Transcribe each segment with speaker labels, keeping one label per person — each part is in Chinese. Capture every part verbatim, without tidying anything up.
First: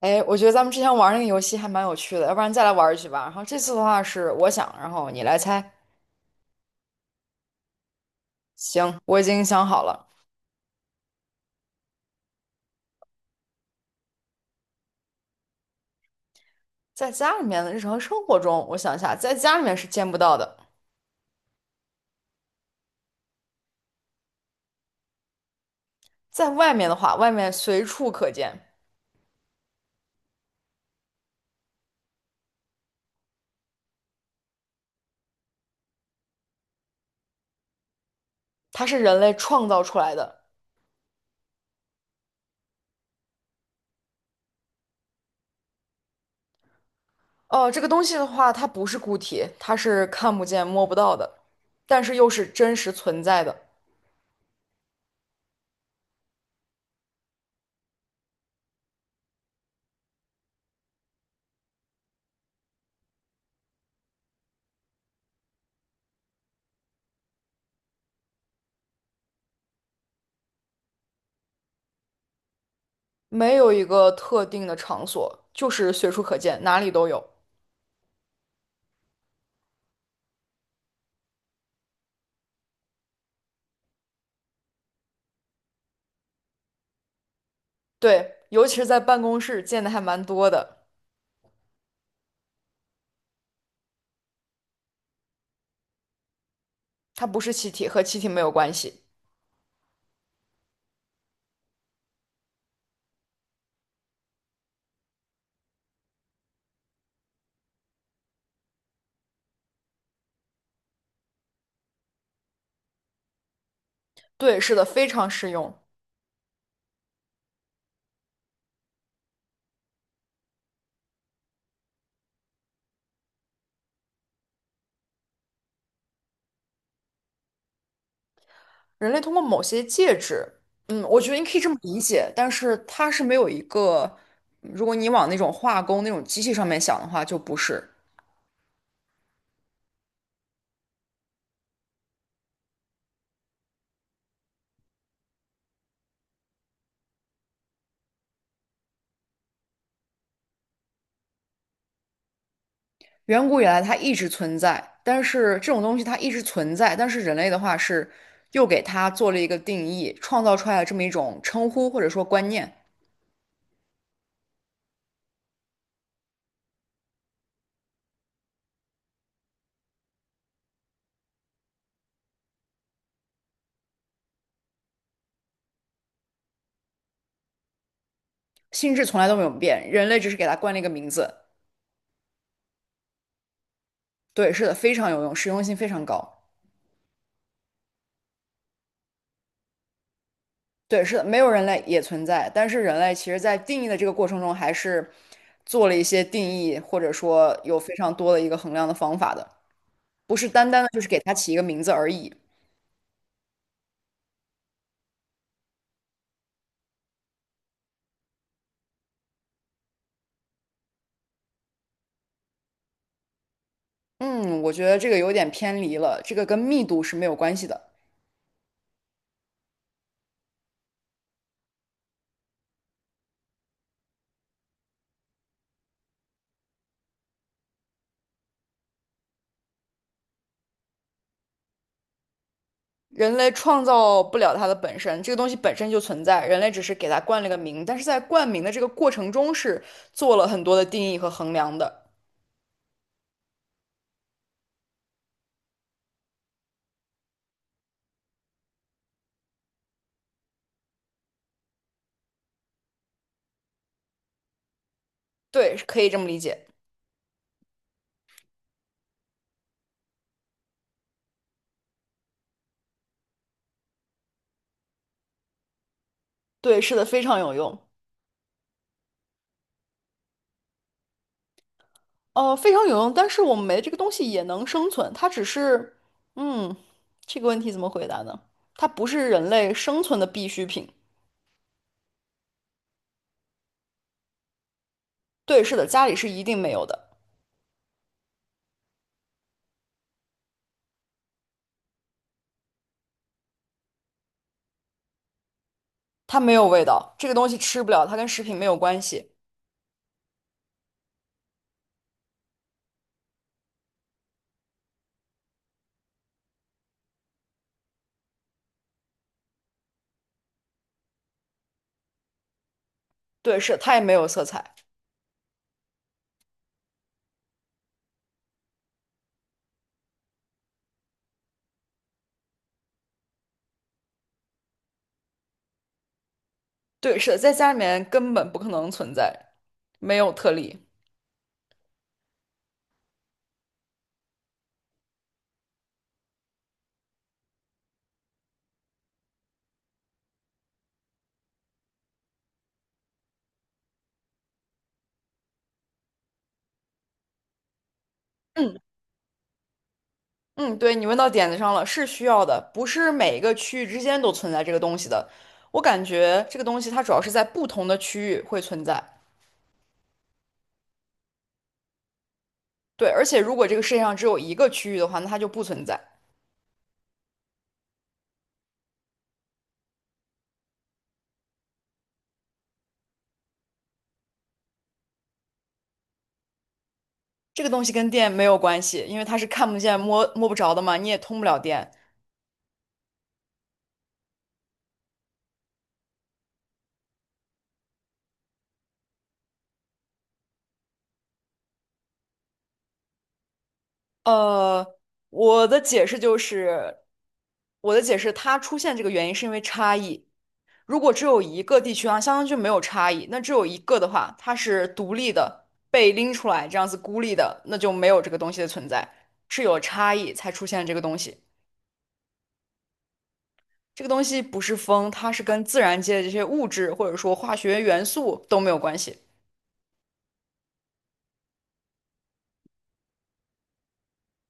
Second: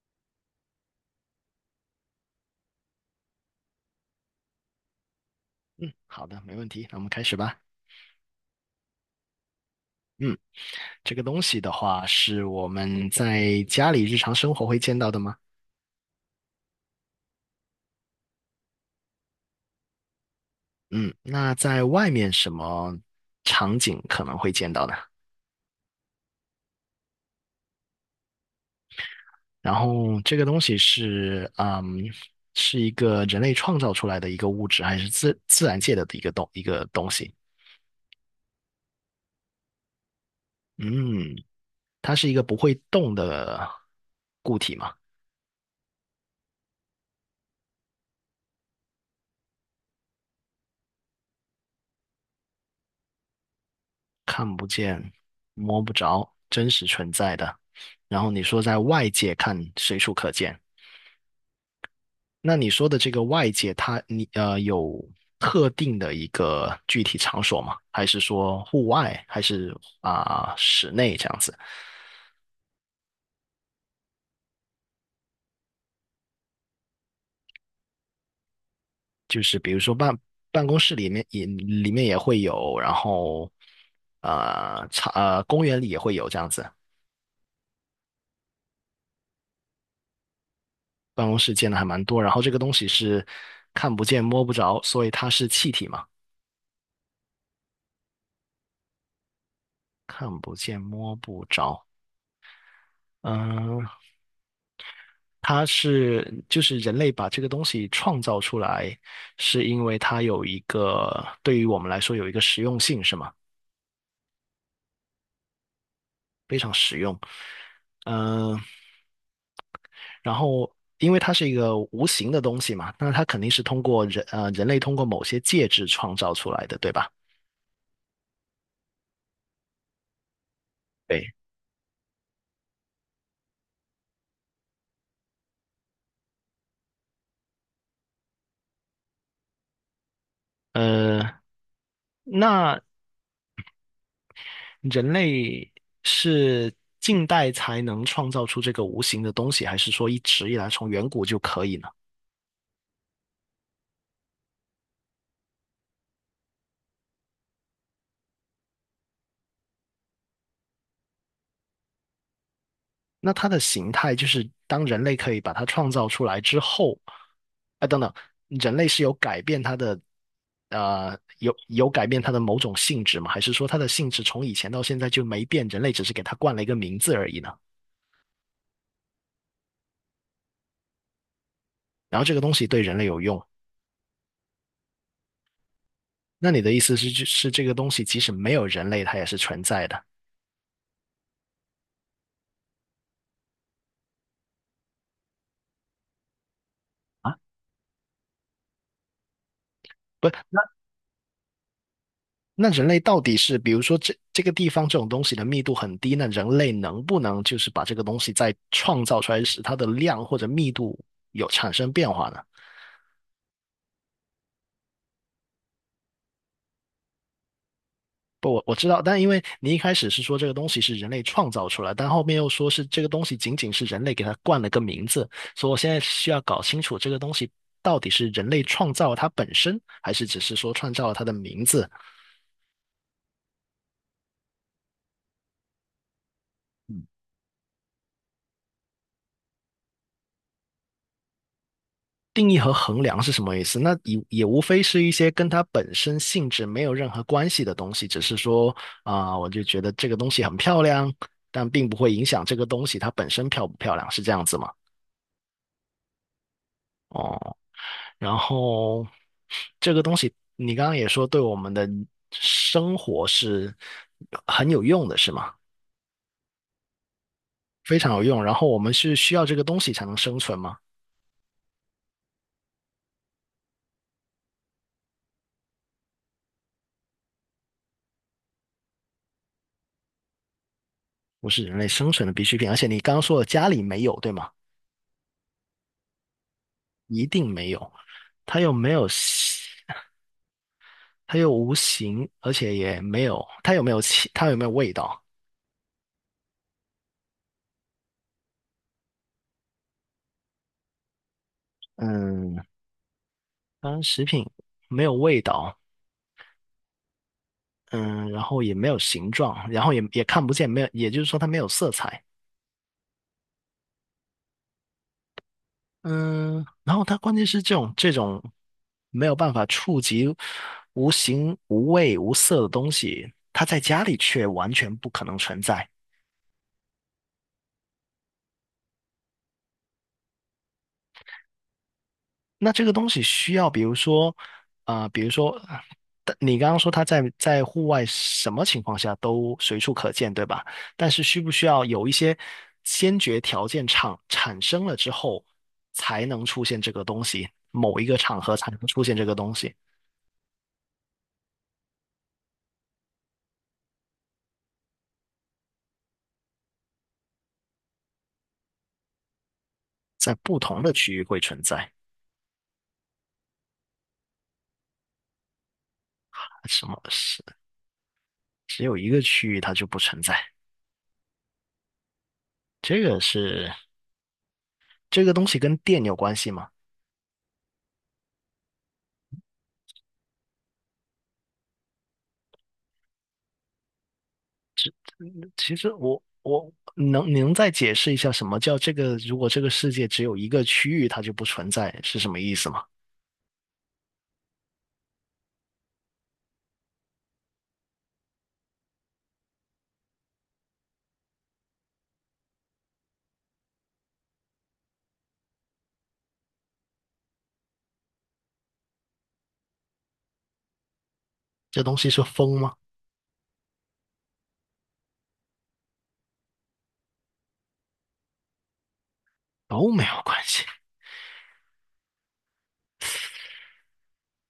Speaker 1: 哎，我觉得咱们之前玩那个游戏还蛮有趣的，要不然再来玩一局吧。然后这次的话是我想，然后你来猜。
Speaker 2: 嗯，好的，没问题，那我们开始吧。
Speaker 1: 行，我已经想好了，
Speaker 2: 嗯，这个东西的话，是我们在家里日常生活会见到的吗？
Speaker 1: 在家里面的日常生活中，我想一下，在家里面是见不到的，
Speaker 2: 嗯，那在外面什么场景可能会见到呢？
Speaker 1: 在外面的话，外面随处可见，
Speaker 2: 然后这个东西是，嗯，是一个人类创造出来的一个物质，还是自自然界的一个东一个东西？
Speaker 1: 它是人类创造出来的。
Speaker 2: 嗯，它是一个不会动的固体吗？
Speaker 1: 哦，这个东西的话，它不是固体，它是看不见、摸不到的，但是又是真实存在的，
Speaker 2: 看不见、摸不着、真实存在的。然后你说在外界看随处可见，那你说的这个外界它，你呃有特定的一个具体场所吗？还是说户外，还是啊、室内这样子？
Speaker 1: 没有一个特定的场所，就是随处可见，哪里都有。
Speaker 2: 就是比如说办办公室里面也里面也会有，然后呃场呃公园里也会有这样子。
Speaker 1: 对，尤其是在办公室见的还蛮多的。
Speaker 2: 办公室见的还蛮多，然后这个东西是看不见摸不着，所以它是气体嘛。
Speaker 1: 它不是气体，和气体没有关系。
Speaker 2: 看不见摸不着。嗯，它是就是人类把这个东西创造出来，是因为它有一个对于我们来说有一个实用性，是吗？
Speaker 1: 对，是的，非常适用。
Speaker 2: 非常实用。嗯，然后因为它是一个无形的东西嘛，那它肯定是通过人呃人类通过某些介质创造出来的，对吧？
Speaker 1: 人类通过某些介质，嗯，我觉
Speaker 2: 对。
Speaker 1: 得你可以这么理解，但是它是没有一个，嗯如果你往那种化工那种机器上面想的话，就不是。
Speaker 2: 呃，那人类是近代才能创造出这个无形的东西，还是说一直以来从远古就可以呢？
Speaker 1: 远古以来它一直存在，但是这种东西它一直存在，但是人类的话是又给它做了一个定义，创造出来了这么一种称呼或者说观念，
Speaker 2: 那它的形态就是当人类可以把它创造出来之后，啊，等等，人类是有改变它的，呃，有有改变它的某种性质吗？还是说它的性质从以前到现在就没变，人类只是给它冠了一个名字而已呢？
Speaker 1: 性质从来都没有变，人类只是给它冠了一个名字。
Speaker 2: 然后这个东西对人类有用，
Speaker 1: 对，是的，非常有用，实用性非常高。
Speaker 2: 那你的意思是，是这个东西即使没有人类，它也是存在的？
Speaker 1: 对，是的，没有人类也存在，但是人类其实在定义的这个过程中，还是做了一些定义，或者说有非常多的一个衡量的方法的，
Speaker 2: 不。
Speaker 1: 不是单单的就是给它起一个名字而已。
Speaker 2: 那人类到底是，比如说这这个地方这种东西的密度很低，那人类能不能就是把这个东西再创造出来，使它的量或者密度有产生变化呢？
Speaker 1: 嗯，我觉得这个有点偏离了，这个跟密度是没有关系的。
Speaker 2: 不，我我知道，但因为你一开始是说这个东西是人类创造出来，但后面又说是这个东西仅仅是人类给它冠了个名字，所以我现在需要搞清楚这个东西到底是人类创造了它本身，还是只是说创造了它的名字，
Speaker 1: 人类创造不了它的本身，这个东西本身就存在，人类只是给它冠了个名，但是在冠名的这个过程中是做了很多的定义和衡量的。
Speaker 2: 定义和衡量是什么意思？那也也无非是一些跟它本身性质没有任何关系的东西，只是说啊、我就觉得这个东西很漂亮，但并不会影响这个东西它本身漂不漂亮，是这样子吗？
Speaker 1: 对，可以这么理解。
Speaker 2: 哦，然后这个东西你刚刚也说对我们的生活是很有用的，是吗？
Speaker 1: 对，是的，非常有用。
Speaker 2: 非常有用。然后我们是需要这个东西才能生存吗？
Speaker 1: 呃，非常有用，但是我们没这个东西也能生存，它只是，嗯，这个问题怎么回答呢？它不是人类生存的必需品。
Speaker 2: 不是人类生存的必需品，而且你刚刚说了家里没有，对吗？
Speaker 1: 对，是的，家里是一定没有的，
Speaker 2: 一定没有，它又没有形，它又无形，而且也没有，它有没有气，它有没有味道？
Speaker 1: 它没有味道，这个东西吃不了，它跟食品没有关系。
Speaker 2: 嗯，当然食品没有味道，嗯，然后也没有形状，然后也也看不见，没有，也就是说它没有色彩，
Speaker 1: 对，是的它也没有色彩。
Speaker 2: 嗯，然后它关键是这种这种没有办法触及无形无味无色的东西，它在家里却完全不可能存在。
Speaker 1: 对，是的，在家里面根本不可能存在，没有特例。
Speaker 2: 那这个东西需要，比如说，啊、比如说，啊但你刚刚说它在在户外什么情况下都随处可见，对吧？但是需不需要有一些先决条件产产生了之后，才能出现这个东西，某一个场合才
Speaker 1: 嗯
Speaker 2: 能出现这个东西，
Speaker 1: 嗯，对，你问到点子上了，是需要的，不是每一个区域之间都存在这个东西的。我感觉这个东西它主要是在不同的区域会存在。
Speaker 2: 在不同的区域会存在，
Speaker 1: 对，而且如果这个世界上只有一个区域的话，那它就不存在。
Speaker 2: 什么是只有一个区域它就不存在？这个是这个东西跟电有关系吗？
Speaker 1: 这个东西跟电没有关系，因为它是看不见、摸摸不着的嘛，你也通不了电。
Speaker 2: 其实我我能能再解释一下什么叫这个？如果这个世界只有一个区域，它就不存在，是什么意思吗？
Speaker 1: 呃，我的解释就是，我的解释，它出现这个原因是因为差异。如果只有一个地区啊，相当于就没有差异。那只有一个的话，它是独立的，被拎出来这样子孤立的，那就没有这个东西的存在，是有差异才出现这个东西。
Speaker 2: 这东西是风吗？
Speaker 1: 这个东西不是风，它是跟自然界的这些物质或者说化学元素都没有关系。
Speaker 2: 都没有关系，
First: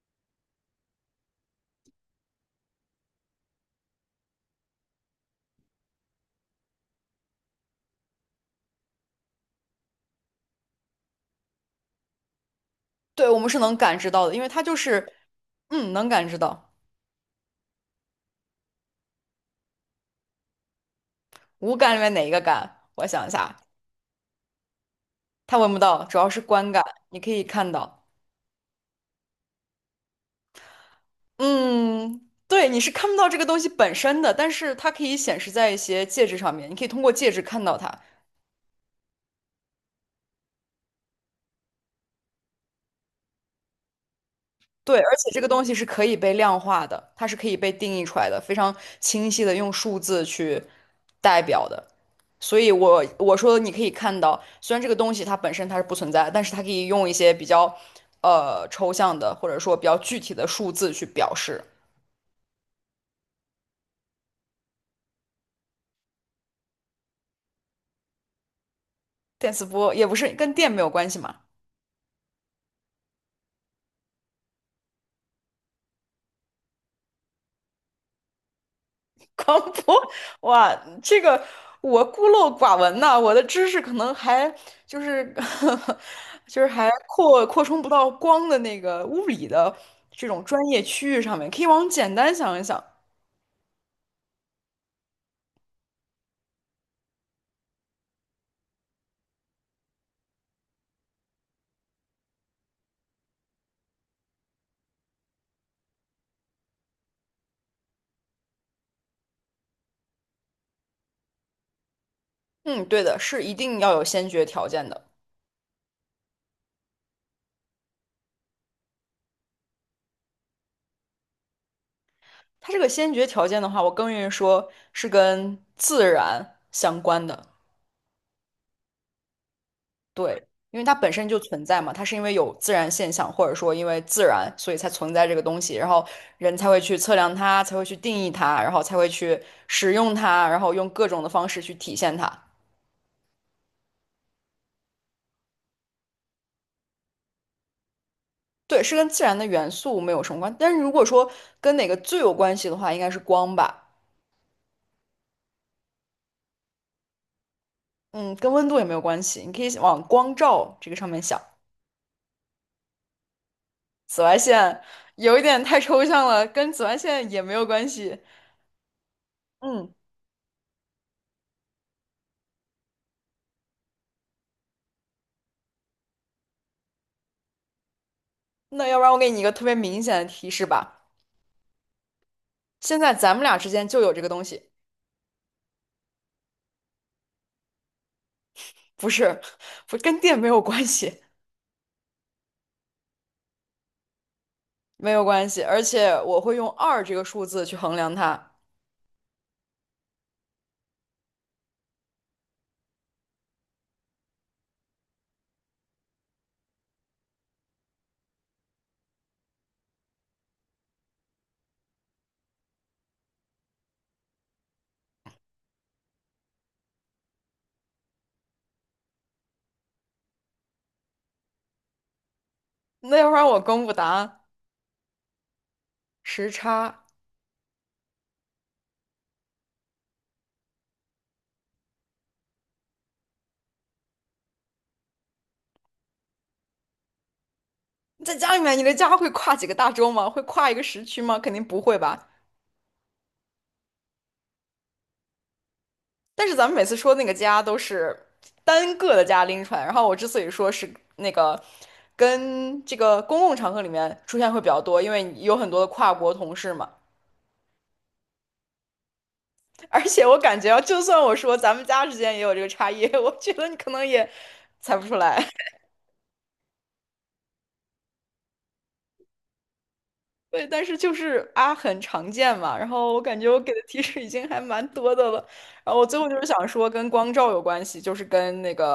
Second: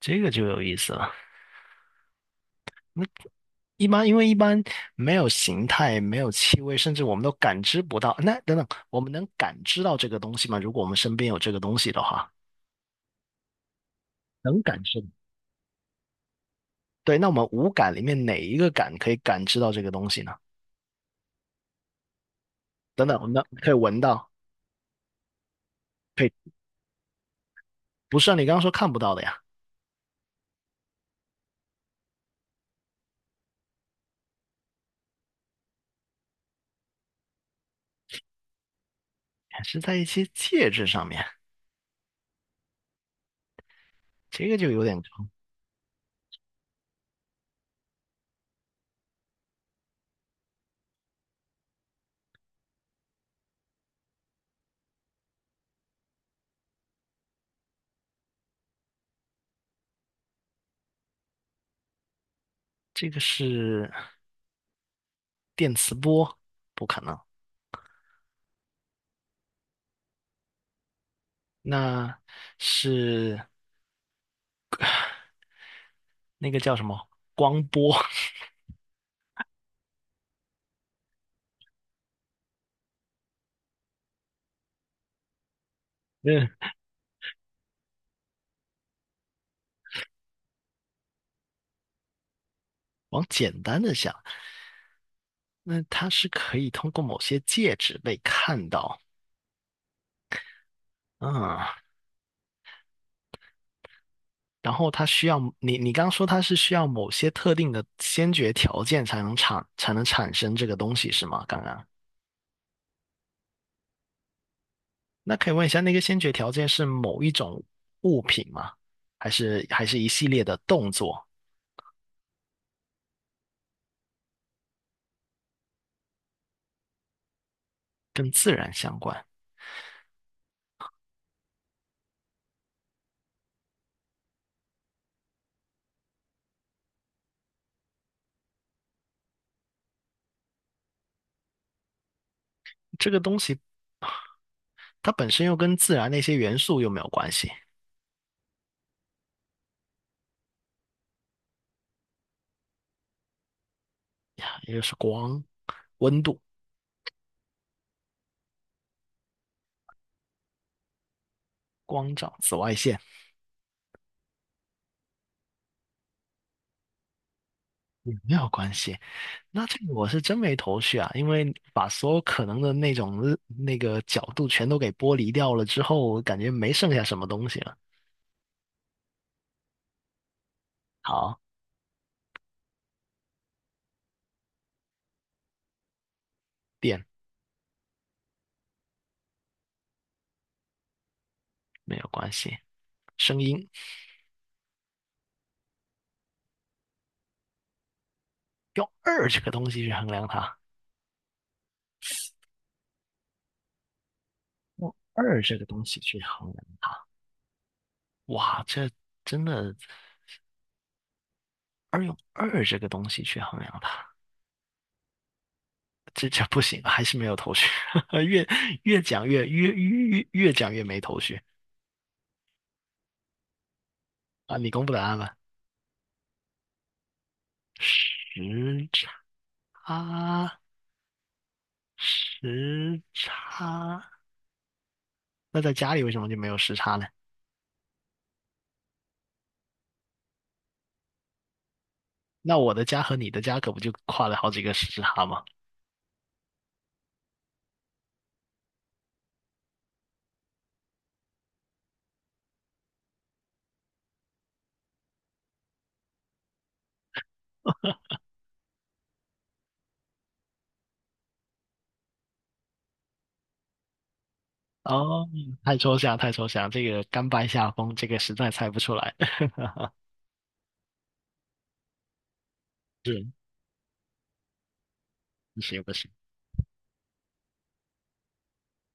Speaker 2: 这个就有意思了。一般因为一般没有形态，没有气味，甚至我们都感知不到。那等等，我们能感知到这个东西吗？如果我们身边有这个东西的话，
Speaker 1: 对，我们是能感知到的，因为
Speaker 2: 能
Speaker 1: 它就
Speaker 2: 感知。
Speaker 1: 是，嗯，能感知到。
Speaker 2: 对，那我们五感里面哪一个感可以感知到这个东西呢？
Speaker 1: 五感里面哪一个感？我
Speaker 2: 等等，我
Speaker 1: 想一
Speaker 2: 们能
Speaker 1: 下，
Speaker 2: 可以闻到，
Speaker 1: 它闻不到，主
Speaker 2: 可
Speaker 1: 要
Speaker 2: 以，
Speaker 1: 是观感，你可以看到。
Speaker 2: 不是啊？你刚刚说看不到的呀。
Speaker 1: 嗯，对，你是看不到这个东西本身的，但是它可以显示在一些介质上面，你可以通过介质看到它。
Speaker 2: 是在一些介质上面，这个就有
Speaker 1: 对，
Speaker 2: 点
Speaker 1: 而
Speaker 2: 高。
Speaker 1: 且这个东西是可以被量化的，它是可以被定义出来的，非常清晰的用数字去代表的。所以我，我说你可以看到，虽然这个东西它本身它是不存在，但是它可以用一些比较呃抽象的，或者说比较具体的数字去表示。
Speaker 2: 这个是电磁波，不可能。
Speaker 1: 电磁波也不是跟电没有关系嘛，
Speaker 2: 那是那个叫什么光波？
Speaker 1: 光播，哇，这个我孤陋寡闻呐、我的知识可能还就是
Speaker 2: 嗯，
Speaker 1: 就是还扩扩充不到光的那个物理的这种专业区域上面，可以往简单想一想。
Speaker 2: 往简单的想，那它是可以通过某些介质被看到，嗯，然后它需要你，你刚刚说它是需要某些特定的先决条件才能产才能产生这个东西是吗？刚刚。
Speaker 1: 嗯，对的，是一定要有先决条件的。
Speaker 2: 那可以问一下，那个先决条件是某一种物品吗？还是还是一系列的动作？
Speaker 1: 它这个先决条件的话，我更愿意说是跟自然相关的。对，因为它本身就存在嘛，它是因为有自然现象，或者说因为自然，所以才存在这个东西，然后人才会去测量它，才会去定义它，然后才会去使用它，然后用各种的方式去体现它。
Speaker 2: 这个东西它本身又跟自然那些元素又没有关系
Speaker 1: 对，是跟自然的元素没有什么关但是如果说跟哪个最有关系的话，应该是光吧。
Speaker 2: 呀，也就是光、温度、
Speaker 1: 嗯，跟温度也没有关系，你可以往光照这个上面想。
Speaker 2: 光照、紫外线
Speaker 1: 紫外线有一点太抽象了，跟紫外线也没有关
Speaker 2: 也
Speaker 1: 系。
Speaker 2: 没有关系。那这个
Speaker 1: 嗯，
Speaker 2: 我是真没头绪啊，因为把所有可能的那种那个角度全都给剥离掉了之后，我感觉没剩下什么东西了。
Speaker 1: 那要不然我给你一个特别明显的提示吧。
Speaker 2: 好，
Speaker 1: 现在咱们俩之间就有这个东西，
Speaker 2: 电
Speaker 1: 不是，不跟电没有关系，
Speaker 2: 没有关系，声音
Speaker 1: 没有关系。而且我会用二这个数字去衡量它。
Speaker 2: 用二这个东西去衡量它。用二这个东西去衡量。哇，这真的二用二这个东西去衡量它，这这不行，还是没有头绪，越越讲越越越越讲越没头绪
Speaker 1: 那要不然我公布答案，
Speaker 2: 啊！你公布答案吧。
Speaker 1: 时差。
Speaker 2: 时差，时差，那在家里为什么就没有时差呢？
Speaker 1: 在家里面，你的家会跨几个大洲吗？会跨一个时区吗？肯定不会吧。
Speaker 2: 那我的家和你的家可不就跨了好几个时差吗？
Speaker 1: 但是咱们每次说那个家都是单个的家拎出来，然后我之所以说是那个跟这个公共场合里面出现会比较多，因为有很多的跨国同事嘛。而且我感觉啊，就算我说咱们家之间也有这个差异，我觉得你可能也猜不出
Speaker 2: 哦，
Speaker 1: 来。
Speaker 2: 太 抽象，太抽象，这个甘拜下风，这个实在猜不出来。
Speaker 1: 对，但是就是啊，很常见嘛。然后我
Speaker 2: 是，
Speaker 1: 感觉我给的提示已经还蛮多的了。
Speaker 2: 不行不
Speaker 1: 然后我
Speaker 2: 行
Speaker 1: 最后就是想说，跟光照有关系，就是跟那个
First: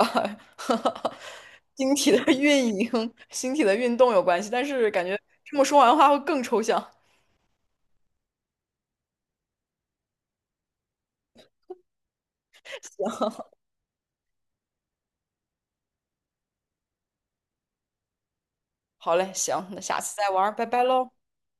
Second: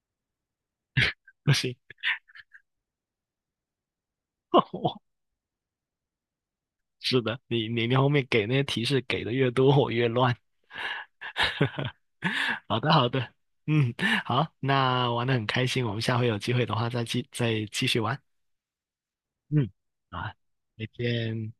Speaker 2: 不行，
Speaker 1: 星体的运营、星体的运动有关系。但是感 觉这么说完的话会更抽象。
Speaker 2: 是的，你你你后面给那些提示给的越多，我越乱。好的，好 的，
Speaker 1: 行，
Speaker 2: 嗯，好，那玩的很开心，我们下回有机会的话再继再继续玩。
Speaker 1: 好嘞，行，
Speaker 2: 嗯，
Speaker 1: 那下次
Speaker 2: 好
Speaker 1: 再
Speaker 2: 啊，
Speaker 1: 玩儿拜拜
Speaker 2: 再
Speaker 1: 喽。
Speaker 2: 见。